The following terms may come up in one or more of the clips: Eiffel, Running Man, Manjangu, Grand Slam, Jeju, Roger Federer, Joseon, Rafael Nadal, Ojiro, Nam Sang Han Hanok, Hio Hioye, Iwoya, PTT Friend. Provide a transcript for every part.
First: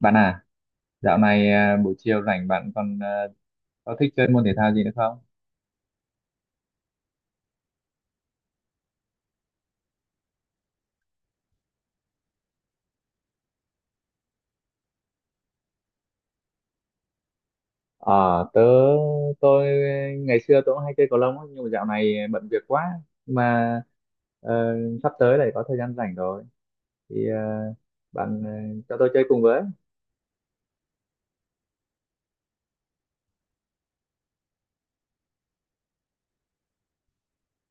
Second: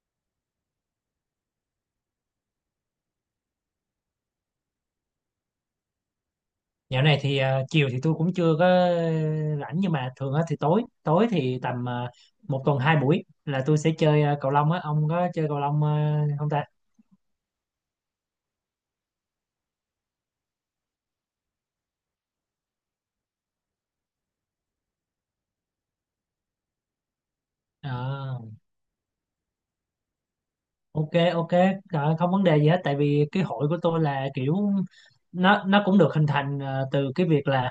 Bạn à, dạo này buổi chiều rảnh bạn còn có thích chơi môn thể thao gì nữa không? Dạo này thì chiều thì tôi cũng chưa có rảnh nhưng mà thường á thì tối tối thì tầm một tuần hai buổi là tôi sẽ chơi cầu lông á, ông có chơi cầu lông không ta? Ờ, tớ tôi ngày xưa tôi cũng hay chơi cầu lông á, nhưng mà dạo này bận việc quá. Nhưng mà ờ, sắp tới lại có thời gian rảnh rồi thì Ờ, bạn cho tôi chơi cùng với. ok, ok. Không vấn đề gì hết, tại vì cái hội của tôi là kiểu nó cũng được hình thành từ cái việc là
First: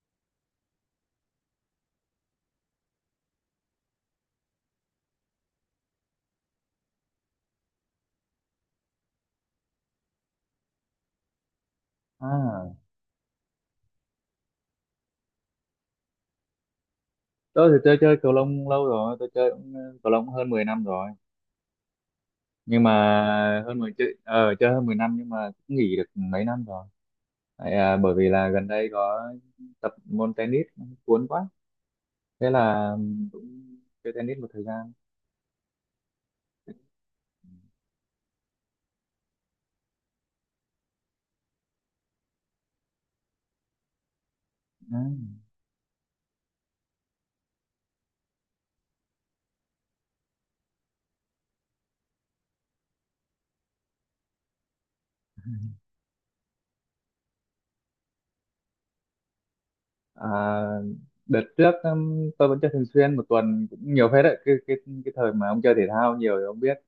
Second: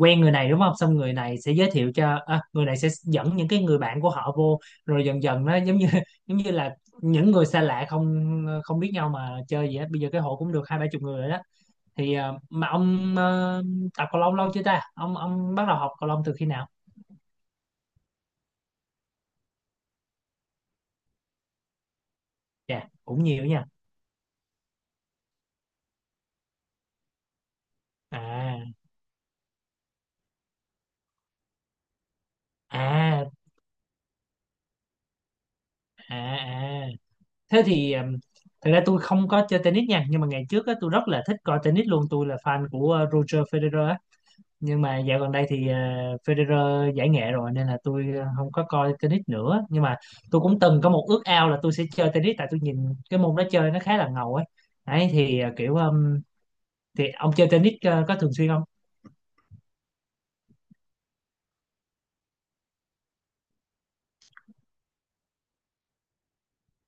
quen người này đúng không, xong người này sẽ giới thiệu cho người này sẽ dẫn những cái người bạn của họ vô, rồi dần dần nó giống như giống như là những người xa lạ không không biết nhau mà chơi gì hết, bây giờ cái hội cũng được hai ba chục người rồi đó. thì ờ, mà à, ông ờ, tập cầu lông lâu chưa ta? Ông bắt đầu học cầu lông từ khi nào? tôi thì tôi chơi cầu lông lâu rồi, tôi chơi cũng, cầu lông hơn 10 năm rồi, nhưng Dạ, mà cũng nhiều nha. hơn 10 chơi ờ, chơi hơn 10 năm nhưng mà cũng nghỉ được mấy năm rồi. Tại, bởi vì là gần À, đây có tập môn tennis cuốn quá, thế là à, cũng chơi tennis một thời gian. à, à, thế thì thật ra tôi không có chơi tennis nha, nhưng mà ngày trước á, tôi rất là thích coi tennis luôn, tôi là fan của Roger Federer á. Nhưng Ừ. mà dạo gần đây thì Federer giải nghệ rồi nên là tôi không có coi tennis nữa, nhưng mà tôi cũng từng có một ước ao là tôi sẽ chơi tennis, tại tôi nhìn cái môn đó chơi nó khá là ngầu ấy đấy, thì kiểu thì ông chơi tennis có thường xuyên không? à, Đợt trước tôi vẫn chơi thường xuyên, một tuần cũng nhiều phết đấy. Cái cái thời mà ông chơi thể thao nhiều thì ông biết,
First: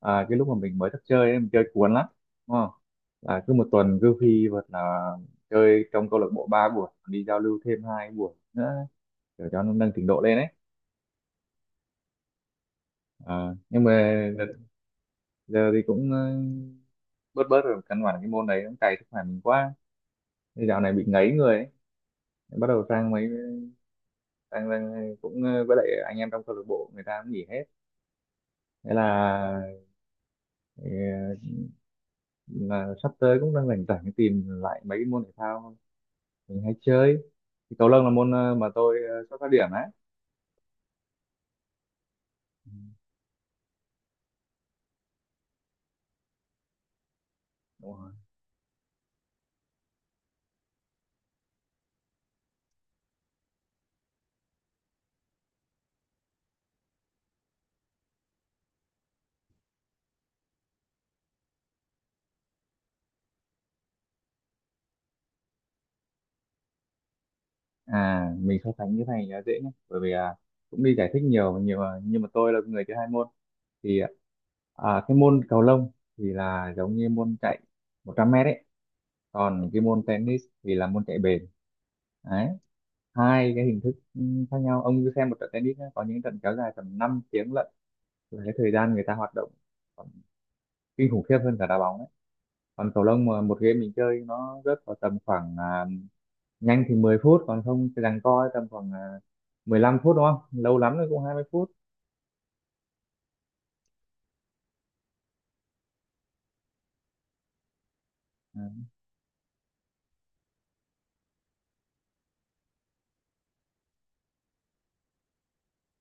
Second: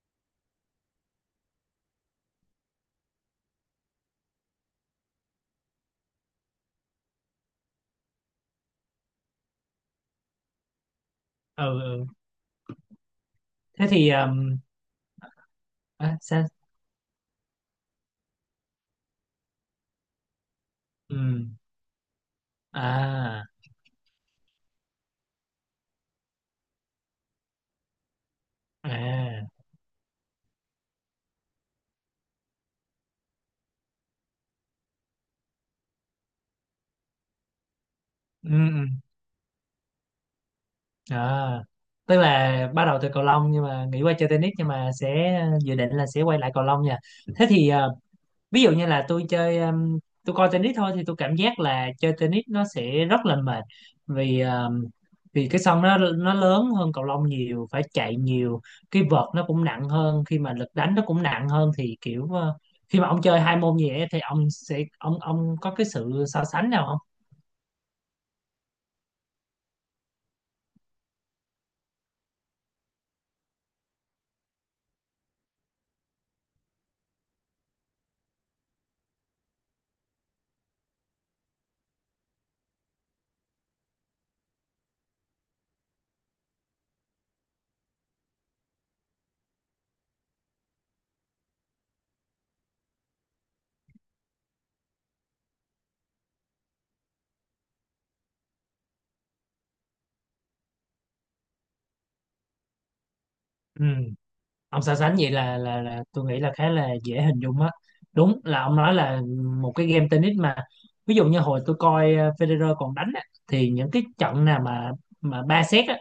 cái lúc mà mình mới thức chơi ấy, mình chơi cuốn lắm, đúng không? Là cứ một tuần cứ phi vật là chơi trong câu lạc bộ ba buổi, đi giao lưu thêm hai buổi nữa để cho nó nâng trình độ lên ấy. Ừ, ừ. Ờ, nhưng thế thì mà đợt um, giờ thì cũng à, sao? bớt bớt rồi, căn bản cái môn đấy cũng cày sức khỏe mình quá. Thế dạo này bị ngấy người Ừm, ấy, bắt đầu sang mấy, à, đang đang cũng với lại anh em trong câu lạc bộ người ta cũng nghỉ hết, thế là, à, ờ, là sắp tới cũng đang rảnh rảnh, tìm lại mấy cái môn thể thao mình hay chơi, thì cầu lông là môn ừm, mà ừm, tôi xuất phát điểm á. à, tức là Ừ, bắt đầu từ cầu lông nhưng mà nghĩ qua chơi tennis nhưng mà sẽ dự định là sẽ quay lại cầu lông nha. thế thì đúng ờ, rồi. ví dụ như là tôi chơi, tôi coi tennis thôi thì tôi cảm giác là chơi tennis nó sẽ rất là mệt, vì vì cái sân nó lớn hơn cầu lông nhiều, phải chạy nhiều, cái vợt nó cũng nặng hơn, khi mà lực đánh nó cũng nặng hơn, thì kiểu khi mà ông chơi hai môn gì ấy, thì ông sẽ ông có cái sự so sánh nào không? Mình so sánh cái này là dễ nhé, bởi vì cũng đi giải thích nhiều nhiều nhưng mà tôi là người chơi hai môn thì cái môn cầu lông thì là giống như môn chạy 100 mét ấy, còn cái môn tennis thì là môn chạy bền đấy. Hai cái hình thức khác nhau. Ông cứ xem một trận tennis nhá, có những trận kéo dài tầm 5 tiếng lận, là cái thời gian người ta hoạt động còn kinh khủng khiếp hơn cả đá bóng đấy. Còn cầu lông mà một game mình chơi nó rớt vào tầm khoảng nhanh thì 10 phút, còn không thì giằng co tầm khoảng 15 phút, đúng không, lâu lắm rồi cũng 20 phút. Ừ, ông so sánh vậy là tôi nghĩ là khá là dễ hình dung á, đúng là ông nói là một cái game tennis mà, ví dụ như hồi tôi coi Federer còn đánh á, thì những cái trận nào mà ba set á,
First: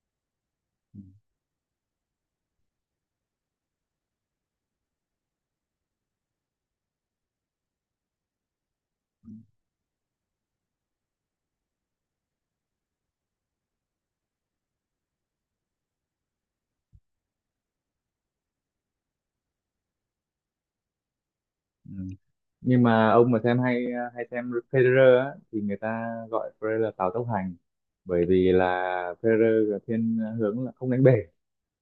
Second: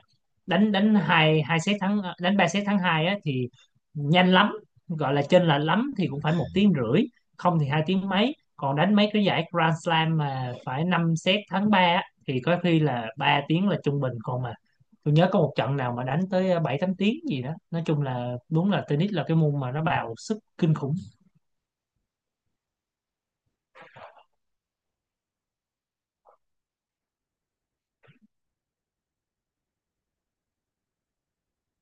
đánh đánh À. hai hai set thắng đánh ba set thắng hai á thì nhanh lắm, gọi là chênh lệch lắm thì cũng phải một tiếng rưỡi, không thì hai tiếng mấy, còn đánh mấy cái giải Grand Slam mà phải 5 set thắng ba á, thì có khi là 3 tiếng là trung bình, còn mà tôi nhớ có một trận nào mà đánh tới 7 8 tiếng gì đó. Nói chung là đúng là tennis là cái môn mà nó bào sức kinh khủng. Ừ. Nhưng mà ông mà xem hay hay xem Federer á, thì người ta gọi Federer là Tào tốc hành, bởi vì là Federer là thiên hướng là không đánh bể,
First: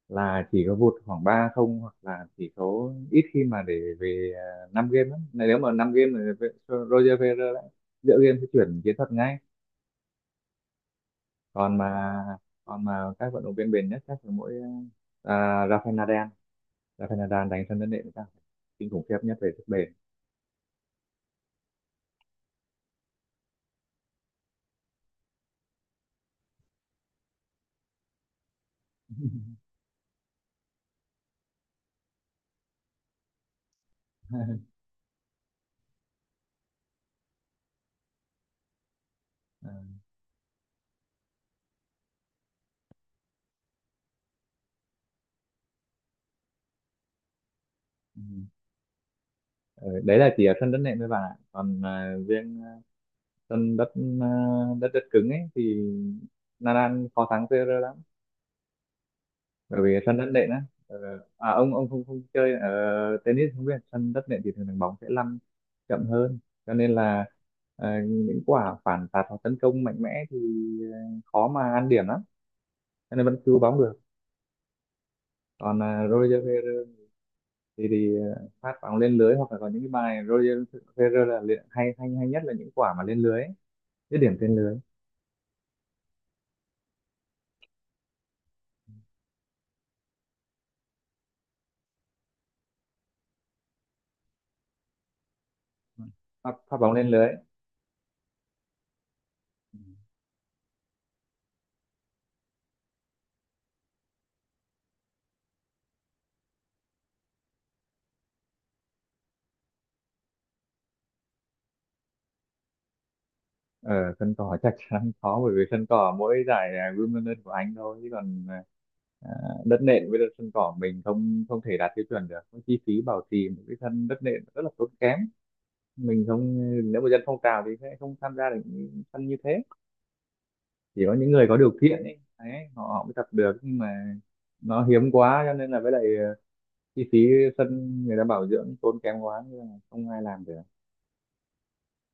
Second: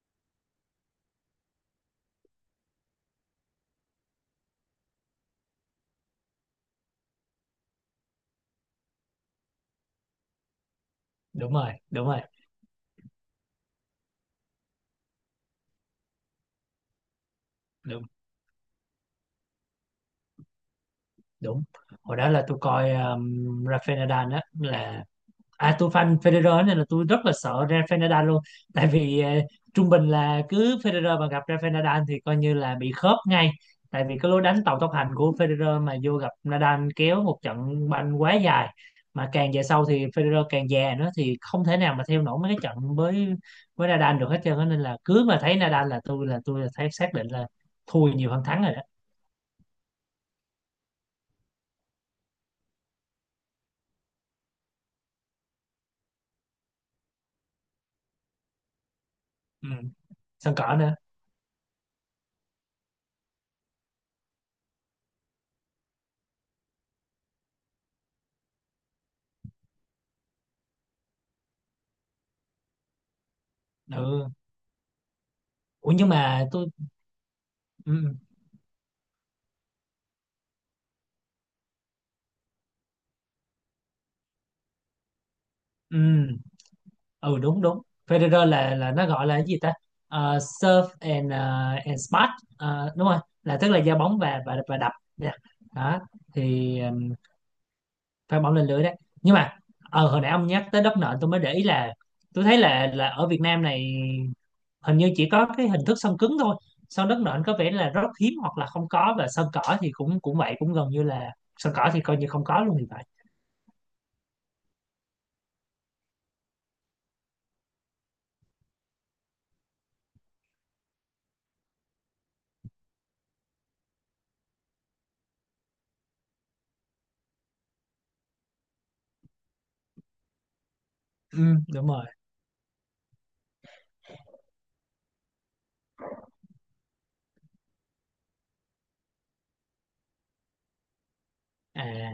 là chỉ có vụt khoảng ba không, hoặc là chỉ có ít khi mà để về 5 game lắm. Này nếu mà 5 game thì Roger Federer lại giữa game sẽ chuyển chiến thuật ngay. Đúng rồi, Còn đúng mà rồi, còn mà các vận động viên bền nhất chắc là mỗi à, Rafael Nadal. Rafael Nadal đánh sân đất đúng nện chắc là kinh khủng khiếp nhất về sức bền. đúng. Hồi đó là tôi coi Rafael Nadal á là, à tôi fan Federer nên là tôi rất là sợ Rafael Nadal luôn, tại vì trung bình là cứ Federer mà gặp Rafael Nadal thì coi như là bị khớp ngay, tại vì cái lối đánh tàu tốc hành của Federer mà vô gặp Nadal kéo một trận banh quá dài, mà càng về À, sau thì Federer càng già nữa thì không thể nào mà theo nổi mấy cái trận với Nadal được hết trơn á. Nên là cứ mà thấy Nadal là tôi thấy xác định là thua ừ. nhiều hơn thắng rồi đó. Ừ, đấy là chỉ ở sân đất nện với bạn ạ, còn riêng sân đất, à, đất cứng ấy thì Nadal khó thắng Federer lắm, Ừ. bởi vì sân đất nện Sân á. cỏ nữa. Ờ, ông không không chơi ở tennis không biết, sân đất nện thì thường thường bóng sẽ lăn chậm hơn, cho nên là những quả phản tạt hoặc tấn công mạnh mẽ thì à, khó mà ăn điểm lắm, cho nên vẫn cứu bóng được. Ừ. Còn Ủa, nhưng Roger mà tôi, Federer thì, ừ. Phát bóng lên lưới hoặc là có những cái bài Roger Federer là hay hay hay nhất là những quả mà lên lưới ấy, dứt điểm trên lưới. Ừ. Ừ. Ừ, đúng đúng, Federer là nó gọi là cái gì ta? Serve and and spot. Đúng rồi, là tức là giao bóng và đập nha, đó. Pháp thì bóng lên um, lưới. pha bóng lên lưới đấy. Nhưng mà ờ, hồi nãy ông nhắc tới đất nện tôi mới để ý là tôi thấy là ở Việt Nam này hình như chỉ có cái hình thức sân cứng thôi, sân đất nện có vẻ là rất hiếm hoặc là không có, và sân cỏ thì cũng cũng vậy, cũng gần như là, sân cỏ thì coi như không có luôn thì phải. Ở sân cỏ chắc chắn khó, bởi vì sân cỏ mỗi giải Wimbledon của Anh thôi, chứ còn à, đất nện với đất sân cỏ mình không không thể đạt tiêu chuẩn được. Cái chi phí bảo trì một cái sân đất nện rất là tốn kém, mình không, nếu mà dân phong trào thì sẽ không tham gia được những sân như thế, chỉ có những Ừ, người có điều đúng kiện rồi. ấy đấy, họ, họ mới tập được. Nhưng mà nó hiếm quá, cho nên là với lại chi phí sân người ta bảo dưỡng tốn kém quá nên là không ai làm được. À,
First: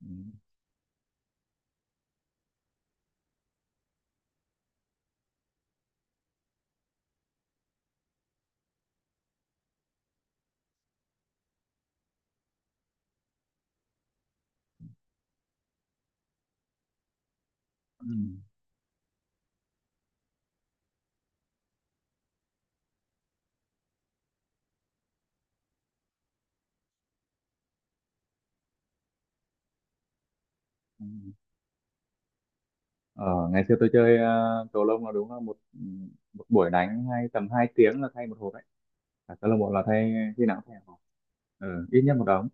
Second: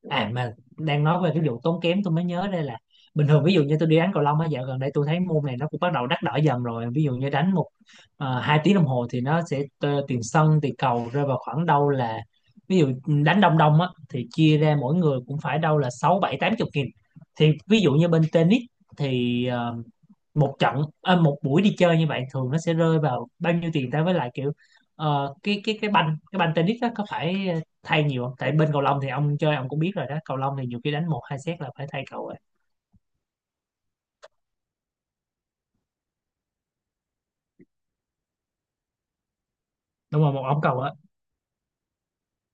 Ừ. à, mà đang nói về cái vụ tốn kém tôi mới nhớ đây là, bình thường ví dụ như tôi đi đánh cầu lông á, dạo gần đây tôi thấy môn này nó cũng bắt đầu đắt đỏ dần rồi, ví dụ như đánh một hai tiếng đồng hồ thì nó sẽ t- tiền sân tiền cầu rơi vào khoảng đâu là, ví dụ đánh đông đông á thì chia ra mỗi người cũng phải đâu là sáu bảy tám chục nghìn. Thì ví dụ Ừ. như bên tennis thì một trận, một buổi đi chơi như vậy thường nó sẽ rơi vào bao nhiêu tiền ta, với lại kiểu cái cái banh tennis đó có phải thay nhiều không, tại bên cầu lông thì ông chơi ông cũng biết rồi đó, cầu lông thì nhiều khi Ừ. đánh một hai set là phải thay cầu rồi. Ờ, ngày xưa tôi chơi cầu lông là đúng là một, một buổi đánh hay tầm 2 tiếng là thay một hộp đấy. Cả câu lạc bộ là thay, Đúng rồi, một khi nào ống cũng thay cầu một á. hộp. Ừ, ít nhất một đống.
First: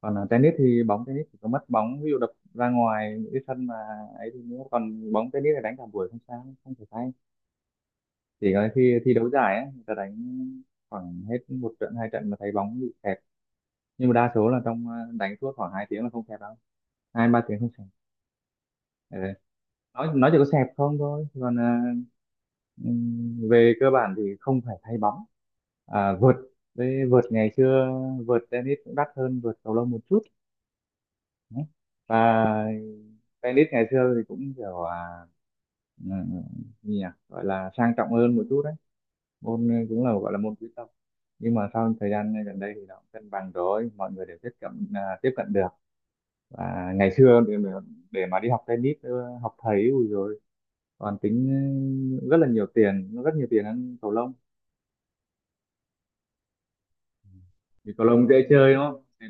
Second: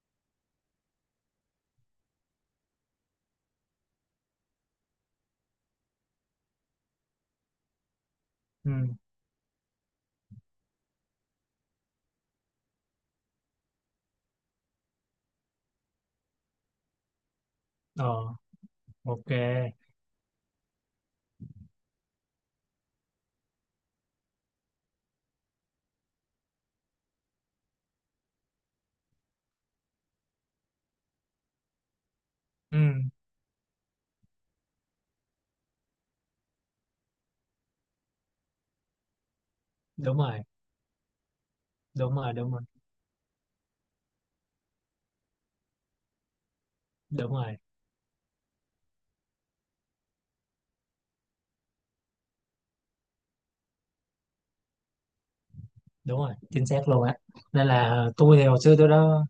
Còn tennis thì bóng tennis chỉ có mất bóng, ví dụ đập ra ngoài những cái sân mà ấy thì nữa. Còn bóng tennis thì đánh cả buổi không sao, không phải thay. Chỉ có khi Ừ, thi đấu giải ấy, người ta đánh khoảng hết một trận hai trận mà thấy bóng bị kẹt. Nhưng mà đa số là trong đánh suốt khoảng 2 tiếng là không kẹt đâu. Hai ba tiếng không kẹt. ờ, Ừ. ok. Nói chỉ có xẹp không thôi. Còn ừm, về cơ bản thì không phải thay bóng. Vợt, với vợt ngày xưa, vợt tennis cũng đắt hơn vợt cầu lông một chút. Đấy. Và Ừ, tennis ngày xưa thì cũng kiểu ừ, gì nhỉ, gọi là sang trọng hơn một chút đấy, môn cũng là đúng gọi là rồi, môn quý tộc. Nhưng mà sau thời đúng rồi, gian đúng gần rồi, đây thì nó cũng cân bằng rồi, mọi người đều tiếp cận tiếp cận được. Và ngày đúng xưa rồi. Để mà đi học tennis học thầy ui rồi còn tính, rất là nhiều tiền, rất nhiều tiền hơn cầu lông. Đúng rồi, chính xác luôn á, nên Vì là cầu lông dễ tôi thì hồi chơi xưa đúng tôi không? đó,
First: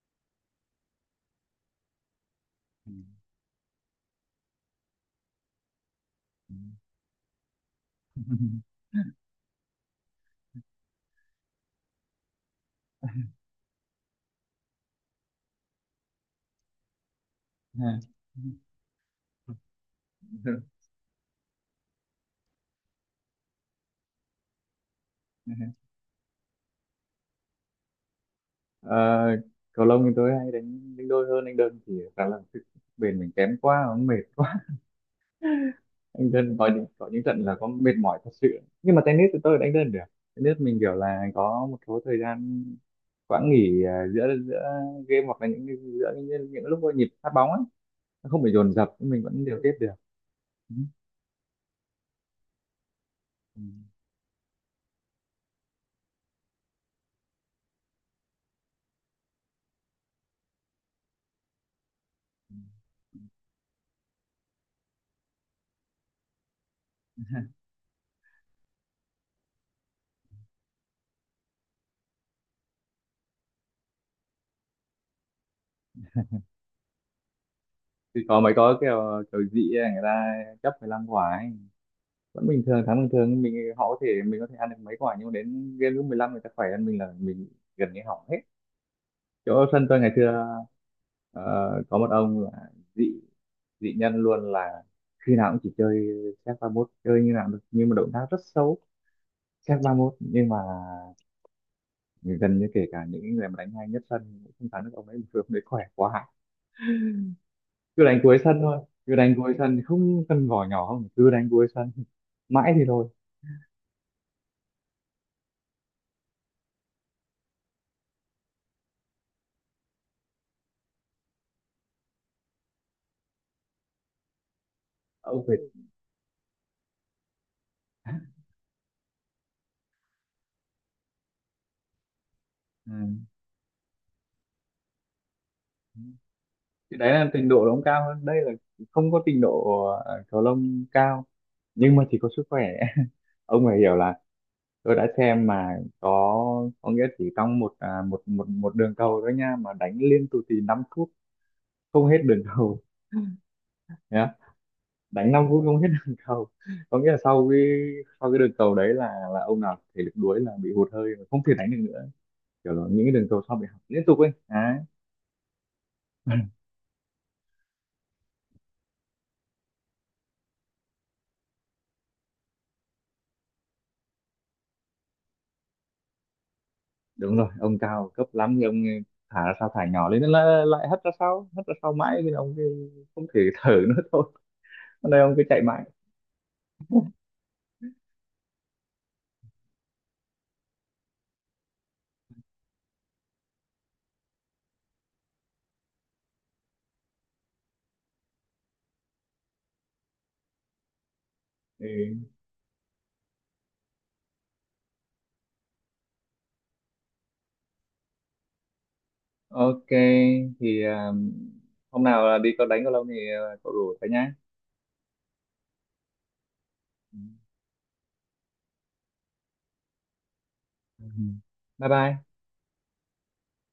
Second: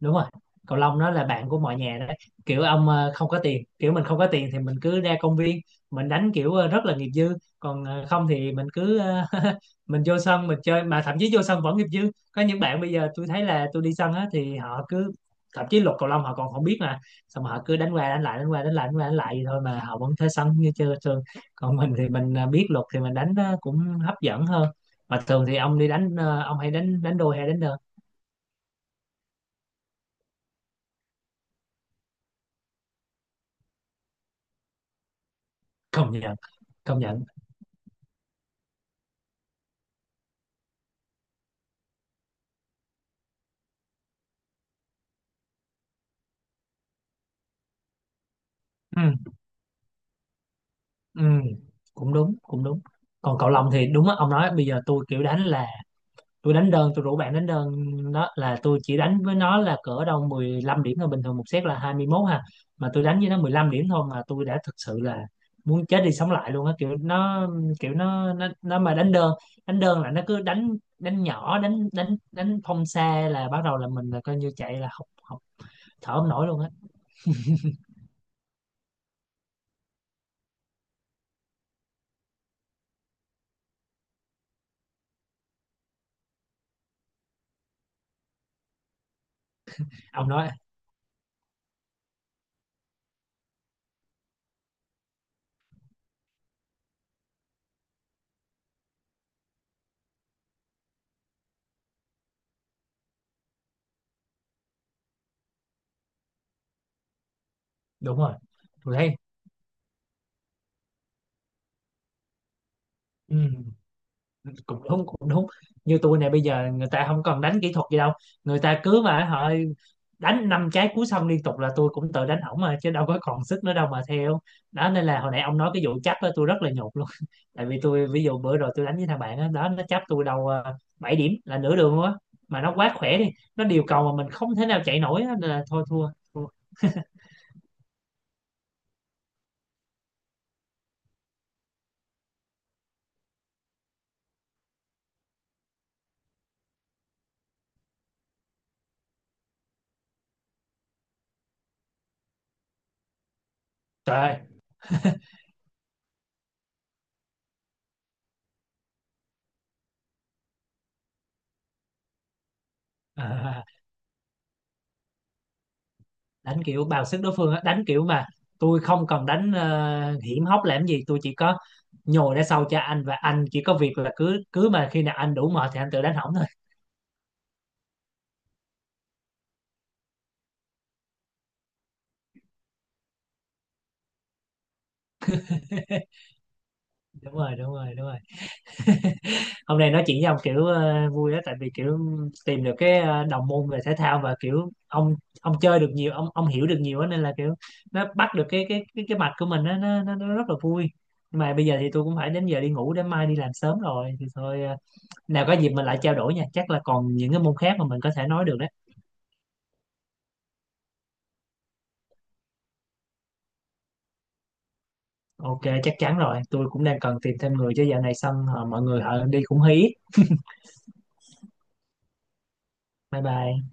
đúng rồi, cầu lông nó là bạn của mọi nhà đấy, kiểu ông không có tiền, kiểu mình không có tiền thì mình cứ ra công viên mình đánh kiểu rất là nghiệp dư, còn không thì mình cứ mình vô sân mình chơi, mà thậm chí vô sân vẫn nghiệp dư, có những bạn bây giờ tôi thấy là tôi đi sân á thì họ cứ, thậm chí luật cầu lông họ còn không biết mà, xong họ cứ đánh qua đánh lại đánh qua đánh lại vậy thôi mà họ vẫn thế sân như chơi thường, còn mình thì mình biết luật thì mình đánh nó cũng hấp dẫn hơn. Mà thường thì ông đi đánh, ông hay đánh đánh đôi hay đánh đơn? Ờ, cầu lông thì tôi hay đánh đánh đôi hơn, đánh đơn thì khá là sức bền mình kém quá, nó mệt quá. Công Đánh nhận, đơn công có những nhận. trận là có mệt mỏi thật sự, nhưng mà tennis thì tôi đánh đơn được. Tennis mình kiểu là có một số thời gian, quãng nghỉ giữa giữa game hoặc là giữa những lúc có nhịp phát bóng ấy, nó không bị dồn dập, Ừ. mình vẫn điều tiết được. Ừ. Ừ, cũng đúng, cũng đúng. Còn cậu Ừ. Long thì đúng á, ông nói bây giờ tôi kiểu đánh là tôi đánh đơn, tôi rủ bạn đánh đơn, đó là tôi chỉ đánh với nó là cỡ đâu 15 điểm thôi, bình thường một set là 21 ha. Mà tôi đánh với nó 15 điểm thôi mà tôi đã thực sự là muốn chết đi sống lại luôn á, kiểu nó, kiểu nó mà đánh đơn là nó cứ đánh đánh nhỏ, đánh đánh đánh phong xa là bắt đầu là mình là coi như chạy là học học thở không nổi luôn á. Thì có mấy, có kiểu kiểu dị ấy, người ta chấp 15 quả ấy vẫn bình thường, tháng bình thường mình, họ có thể, mình có thể ăn được mấy quả nhưng mà đến game lúc 15 người ta khỏe hơn mình là mình gần như hỏng hết. Chỗ sân tôi ngày xưa Ông nói ờ, có một ông là dị dị nhân luôn, là khi nào cũng chỉ chơi xếp ba mốt, chơi như nào được nhưng mà động tác rất xấu, xếp ba mốt nhưng mà gần như kể cả những người mà đánh hay nhất sân cũng không thắng được ông ấy vì ông đấy khỏe quá, cứ đúng đánh rồi. cuối sân thôi, Tôi thấy cứ đánh cuối sân không cần vỏ nhỏ, không cứ đánh cuối sân mãi thì thôi. ừ, cũng đúng cũng đúng, như tôi này bây giờ người ta không cần đánh kỹ thuật gì đâu, người ta cứ mà họ đánh năm trái cú xong liên tục là tôi cũng tự đánh ổng mà, chứ đâu có còn sức nữa đâu mà theo, đó nên là hồi nãy Ông phải ông nói cái vụ chấp á tôi rất là nhột luôn tại vì tôi ví dụ bữa rồi tôi đánh với thằng bạn đó, đó nó chấp tôi đầu 7 điểm là nửa đường luôn á, mà nó quá khỏe đi, nó điều cầu mà mình không thể nào chạy nổi á, nên là thôi, Ừ. thua, thua. Thì đấy là trình độ nó cao hơn, đây là không có trình độ cầu lông cao nhưng mà chỉ có sức khỏe. Ông phải hiểu là tôi đã xem mà có nghĩa chỉ trong một một một đường cầu thôi nha mà đánh liên tục thì 5 phút không hết đường cầu. Nhá, Trời đánh 5 phút không hết đường cầu, có nghĩa là sau cái đường cầu đấy là ông nào thể lực đuối là bị hụt hơi và không thể đánh được nữa, kiểu là những cái đường cầu sau ơi bị hỏng liên tục ấy đấy. đánh kiểu bào sức đối phương á, đánh kiểu mà tôi không cần đánh hiểm hóc làm gì, tôi chỉ có nhồi ra sau cho anh và anh chỉ có việc là cứ cứ mà khi nào anh đủ mệt thì anh tự đánh hỏng thôi. Đúng rồi, ông cao cấp lắm thì ông thả ra sao thả nhỏ lên nó lại lại hất ra sau, hất ra sau mãi nên ông cứ không thể thở nữa. Thôi, hôm nay ông cứ chạy mãi. Đúng rồi, đúng rồi, đúng rồi, hôm nay nói chuyện với ông kiểu vui đó, tại vì kiểu tìm được cái đồng môn về thể thao, và kiểu ông chơi được nhiều, ông hiểu được nhiều á, nên là kiểu nó bắt được cái cái mạch của mình á, nó rất là vui. Nhưng mà bây giờ thì tôi cũng Ừ. phải đến giờ đi ngủ để mai đi làm sớm rồi, thì thôi nào có dịp mình lại trao đổi nha, chắc là còn những cái môn khác mà mình có thể nói được đấy. OK. Thì hôm nào đi có đánh cầu lông thì cậu rủ cả nhá. Ok, chắc chắn rồi, tôi cũng đang cần tìm thêm người chứ dạo này xong mọi người họ đi cũng hí. Ừ. Bye bye. Bye bye.